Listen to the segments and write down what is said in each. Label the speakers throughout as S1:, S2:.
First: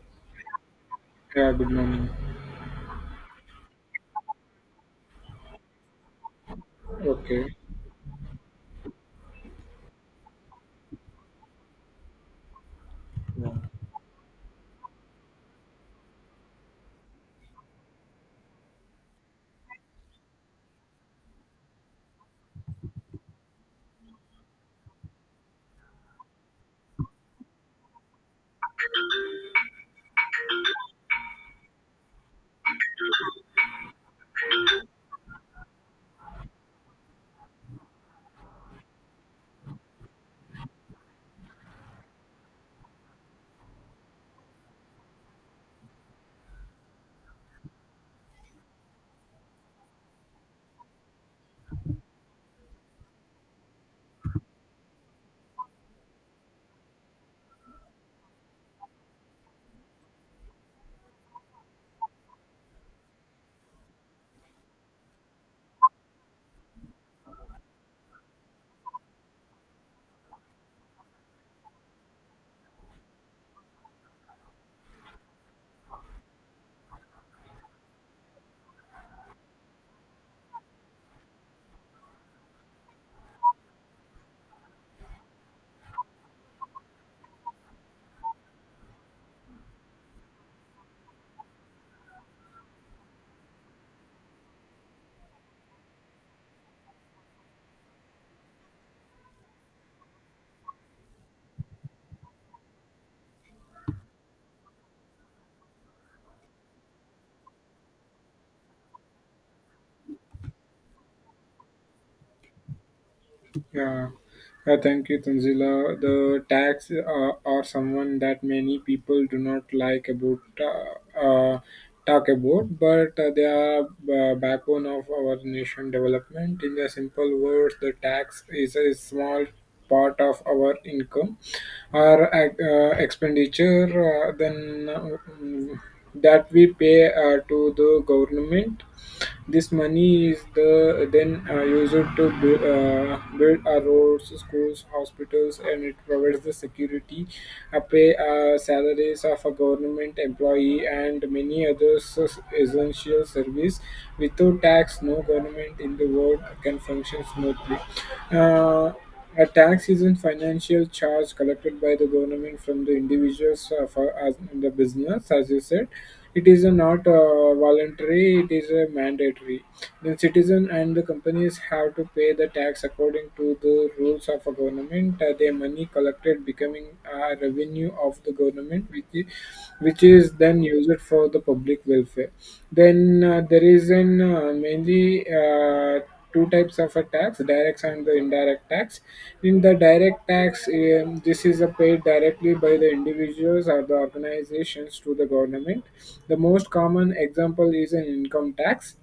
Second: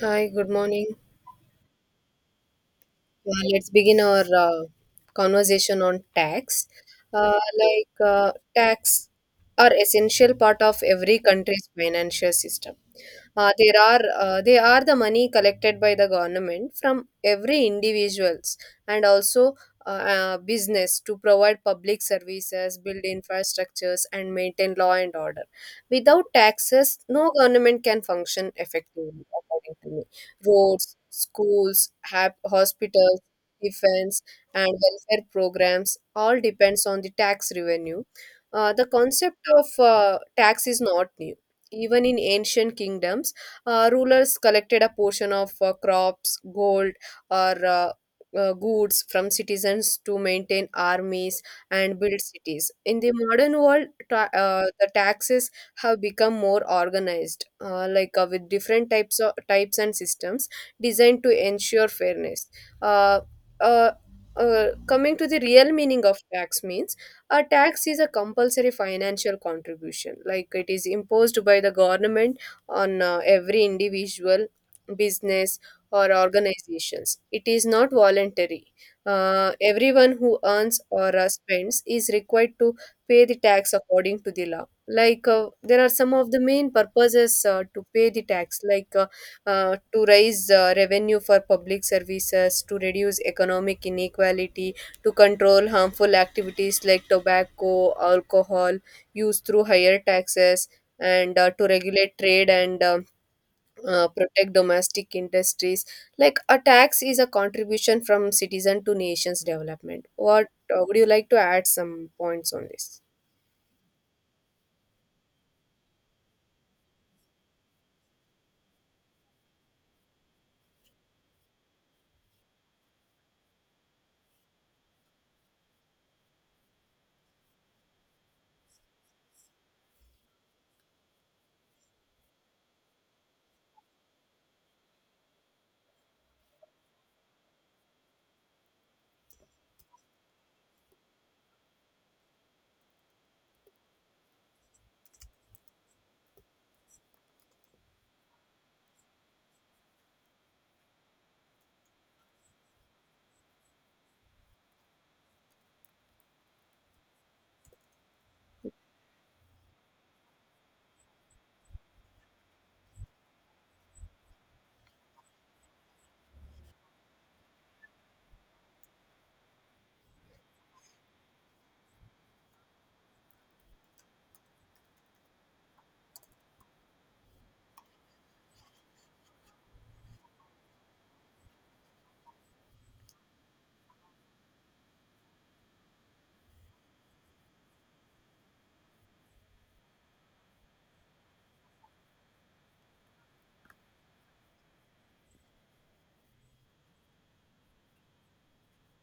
S1: Hi, good morning.
S2: Yeah, good morning.
S1: Let's begin our conversation on tax.
S2: Okay.
S1: Tax are essential part of every country's financial system.
S2: Yeah.
S1: There are They are the money collected by the government from every individuals and also business to provide public services, build infrastructures, and maintain law and order. Without taxes, no government can function effectively, according to me roads, schools, hospitals, defense, and welfare programs all depends on the tax revenue. The concept of tax is not new. Even in ancient kingdoms, rulers collected a portion of crops, gold, or goods from citizens to maintain armies and build cities. In the modern world, the taxes have become more organized, with different types of types and systems designed to ensure fairness. Uh, uh, Coming to the real meaning of tax means a tax is a compulsory financial contribution like it is imposed by the government on every individual, business, or organizations. It is not voluntary. Everyone who earns or spends is required to pay the tax according to the law. There are some of the main purposes to pay the tax, to raise revenue for public services, to reduce economic inequality, to control harmful activities like tobacco alcohol use through higher taxes, and to regulate trade and protect domestic industries. Like a tax is a contribution from citizen to nation's development. What would you like to add some points on this?
S2: Yeah. Thank you, Tanzila. The tax are someone that many people do not like about talk about, but they are backbone of our nation development. In the simple words, the tax is a small part of our income or expenditure then that we pay to the government. This money is the then used to build our roads, schools, hospitals, and it provides the security, pay salaries of a government employee, and many other essential service. Without tax, no government in the world can function smoothly. Uh, a tax is a financial charge collected by the government from the individuals for as in the business, as you said. It is a not voluntary; it is a mandatory. The citizen and the companies have to pay the tax according to the rules of a government. Their money collected becoming a revenue of the government, which is then used for the public welfare. Then there is an mainly. Two types of a tax, direct and the indirect tax. In the direct tax, this is a paid directly by the individuals or the organizations to the government. The most common example is an income tax,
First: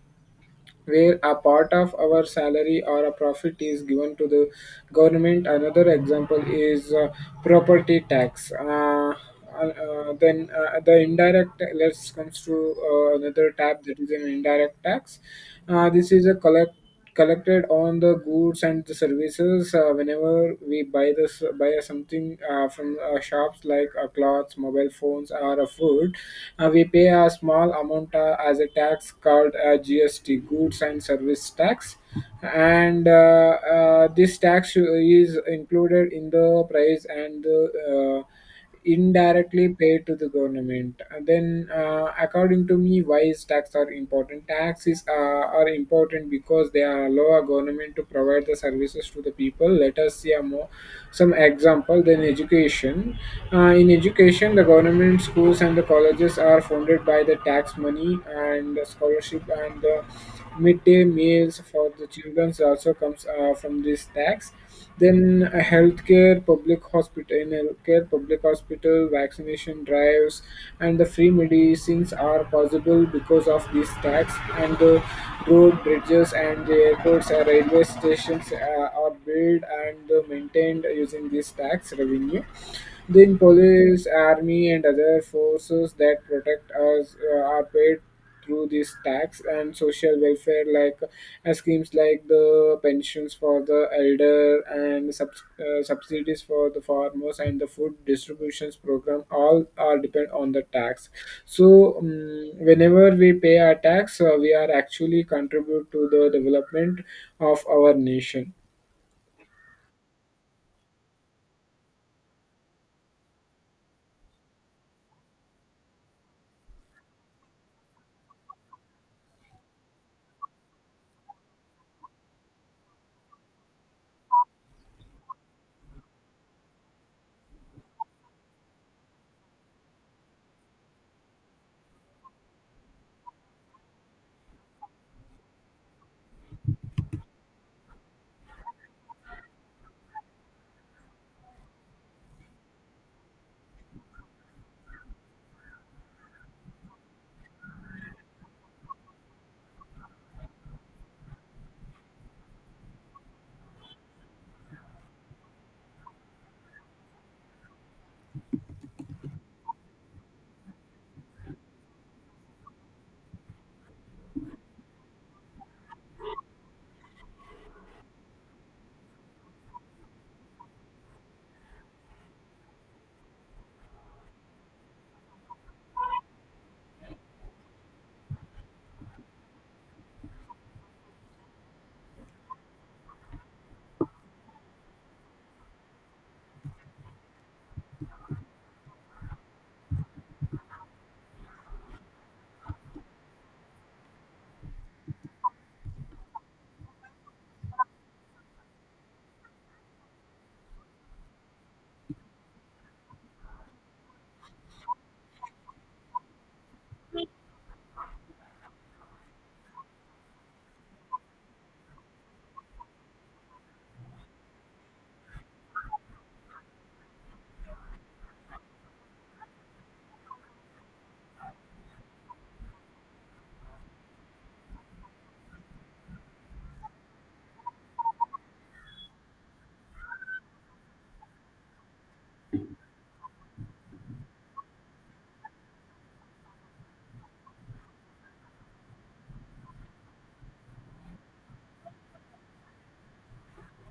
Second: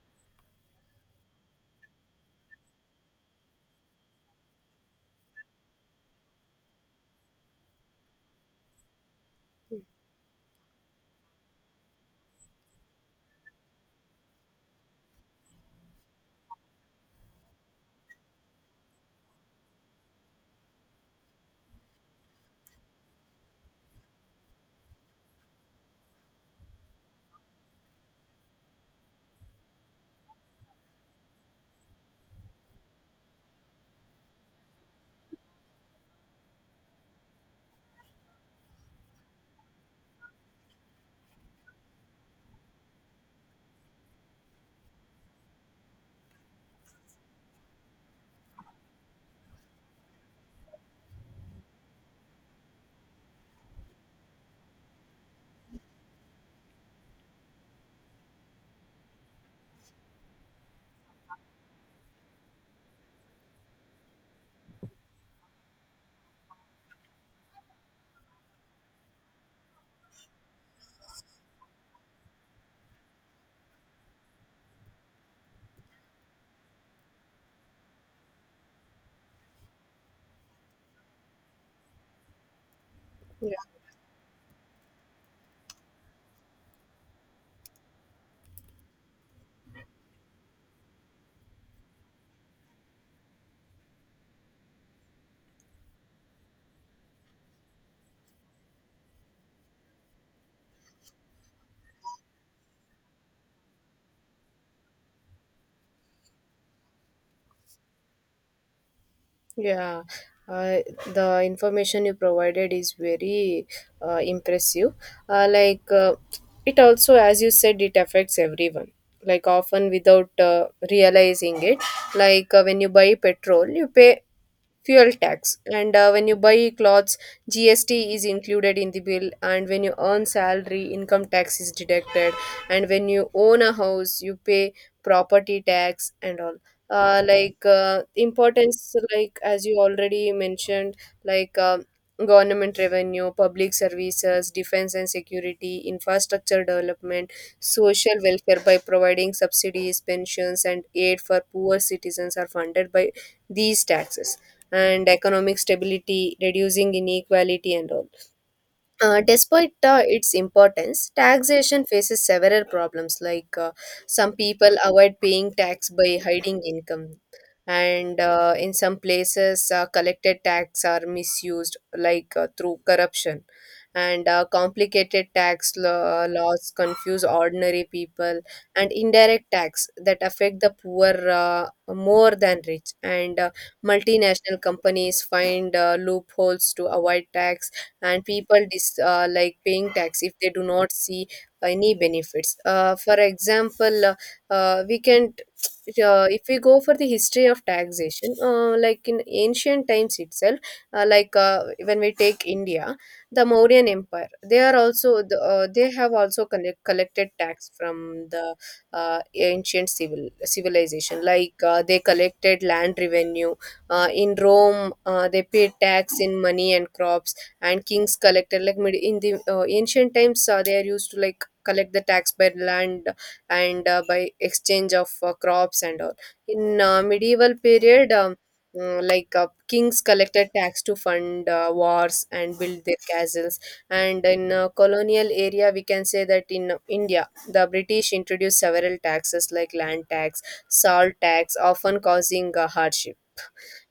S2: where a part of our salary or a profit is given to the government. Another example is property tax. The indirect let's comes to another tab, that is an indirect tax. This is a collected on the goods and the services. Whenever we buy something from shops like clothes, mobile phones, or a food, we pay a small amount as a tax called GST, goods and service tax. And This tax is included in the price and the indirectly pay to the government. And then, according to me, why is tax are important? Taxes are important because they allow a government to provide the services to the people. Let us see a more some example. Then education. In education, the government schools and the colleges are funded by the tax money, and the scholarship and the midday meals for the children also comes from this tax. Then healthcare, public in healthcare, public hospital, vaccination drives, and the free medicines are possible because of these tax. And the road, bridges, and the airports and railway stations are built and maintained using this tax revenue. Then police, army, and other forces that protect us are paid through this tax. And social welfare, like schemes like the pensions for the elder, and subsidies for the farmers, and the food distributions program all are depend on the tax. So whenever we pay our tax, we are actually contribute to the development of our nation.
S1: Yeah, uh, the information you provided is very impressive. Uh, like uh, it also, as you said, it affects everyone. Like often without realizing it. When you buy petrol, you pay fuel tax, and when you buy clothes, GST is included in the bill. And when you earn salary, income tax is deducted. And when you own a house, you pay property tax and all. Importance like as you already mentioned, like um government revenue, public services, defense and security, infrastructure development, social welfare by providing subsidies, pensions, and aid for poor citizens are funded by these taxes, and economic stability, reducing inequality and all. Despite its importance, taxation faces several problems. Some people avoid paying tax by hiding income, and in some places, collected tax are misused, through corruption. And complicated laws confuse ordinary people, and indirect tax that affect the poor more than rich. And multinational companies find loopholes to avoid tax, and people like paying tax if they do not see any benefits. For example, we can if we go for the history of taxation, in ancient times itself, when we take India, the Mauryan Empire, they are also they have also collected tax from the ancient civilization. They collected land revenue. In Rome, they paid tax in money and crops, and kings collected like in the ancient times they are used to like collect the tax by land and by exchange of crops and all. In medieval period, kings collected tax to fund wars and build their castles, and in colonial area we can say that in india the british introduced several taxes like land tax, salt tax, often causing hardship.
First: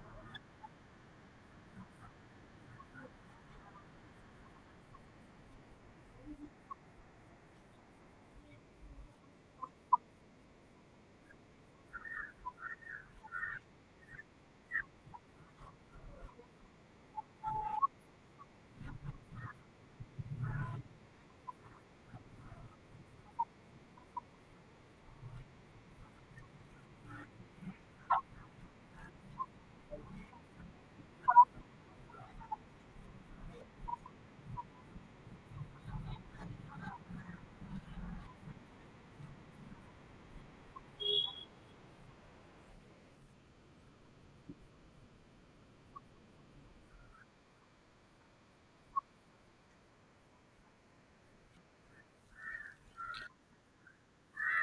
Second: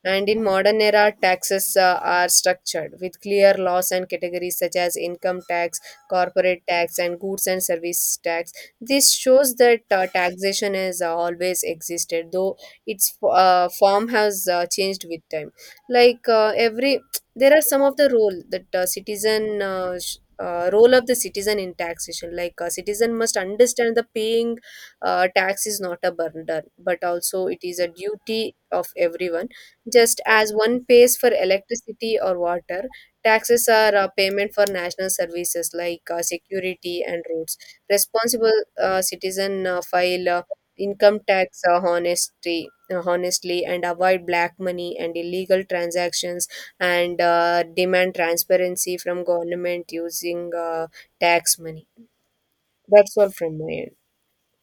S1: And in modern era, taxes are structured with clear laws and categories such as income tax, corporate tax, and goods and service tax. This shows that taxation has always existed, though its form has changed with time. Every, there are some of the role that citizen. Role of the citizen in taxation, like a citizen must understand the paying tax is not a burden but also it is a duty of everyone. Just as one pays for electricity or water, taxes are a payment for national services like security and roads. Responsible citizen file income tax honestly, and avoid black money and illegal transactions, and demand transparency from government using tax money. That's all from my end.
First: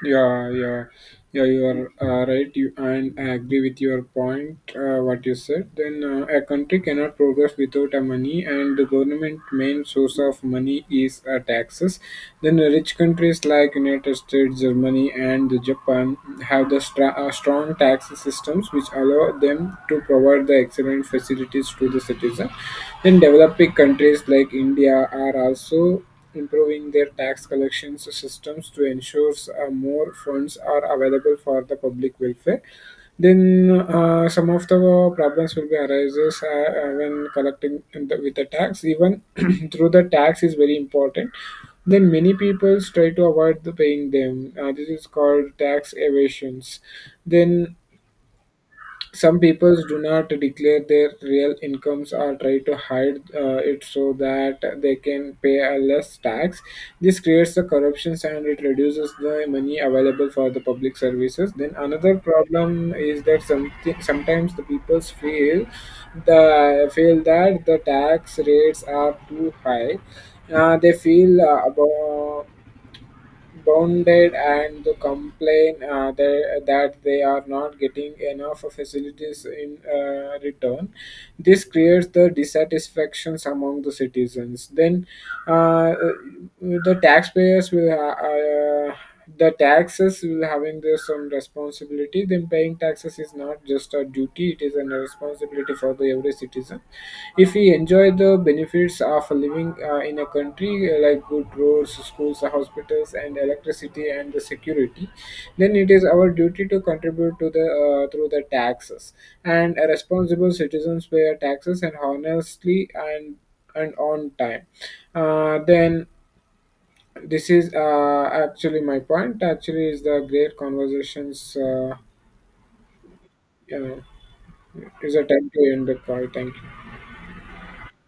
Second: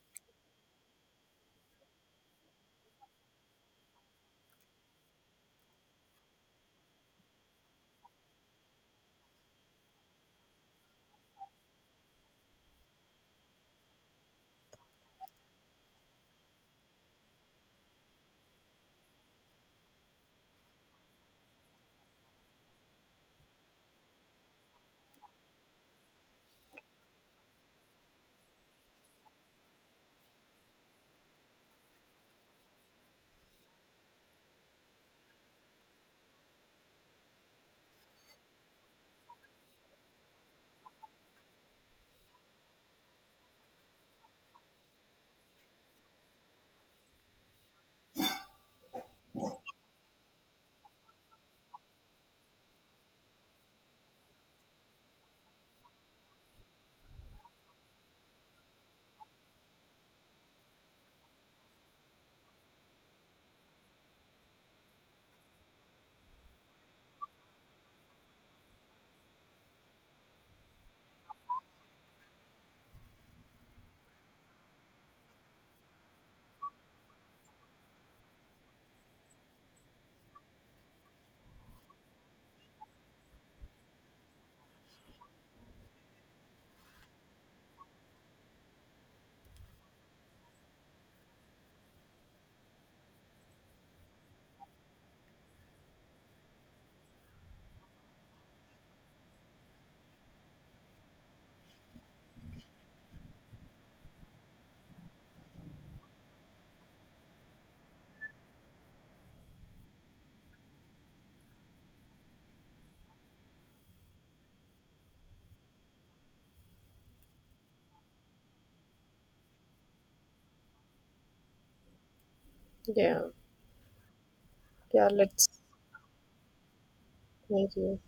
S2: Yeah, yeah, yeah. You are right. You, and I agree with your point what you said. Then a country cannot progress without a money, and the government main source of money is taxes. Then the rich countries like United States, Germany, and Japan have the strong tax systems which allow them to provide the excellent facilities to the citizen. Then developing countries like India are also improving their tax collections systems to ensure more funds are available for the public welfare. Then some of the problems will be arises when collecting in with the tax, even through the tax is very important. Then many people try to avoid the paying them. This is called tax evasions. Then some people do not declare their real incomes or try to hide it, so that they can pay a less tax. This creates the corruptions and it reduces the money available for the public services. Then another problem is that something sometimes the people feel the feel that the tax rates are too high. They feel about bounded and the complain that they are not getting enough facilities in return. This creates the dissatisfactions among the citizens. Uh, the taxpayers will, the taxes will having their some responsibility. Then paying taxes is not just a duty, it is a responsibility for the every citizen. If we enjoy the benefits of living in a country like good roads, schools, hospitals, and electricity, and the security, then it is our duty to contribute to the through the taxes. And a responsible citizens pay our taxes, and honestly, and on time. Then This is actually my point, actually, is the great conversations.
S1: Yeah.
S2: You know,
S1: Yeah,
S2: is a
S1: let's.
S2: time to end the call. Thank you.
S1: Thank you.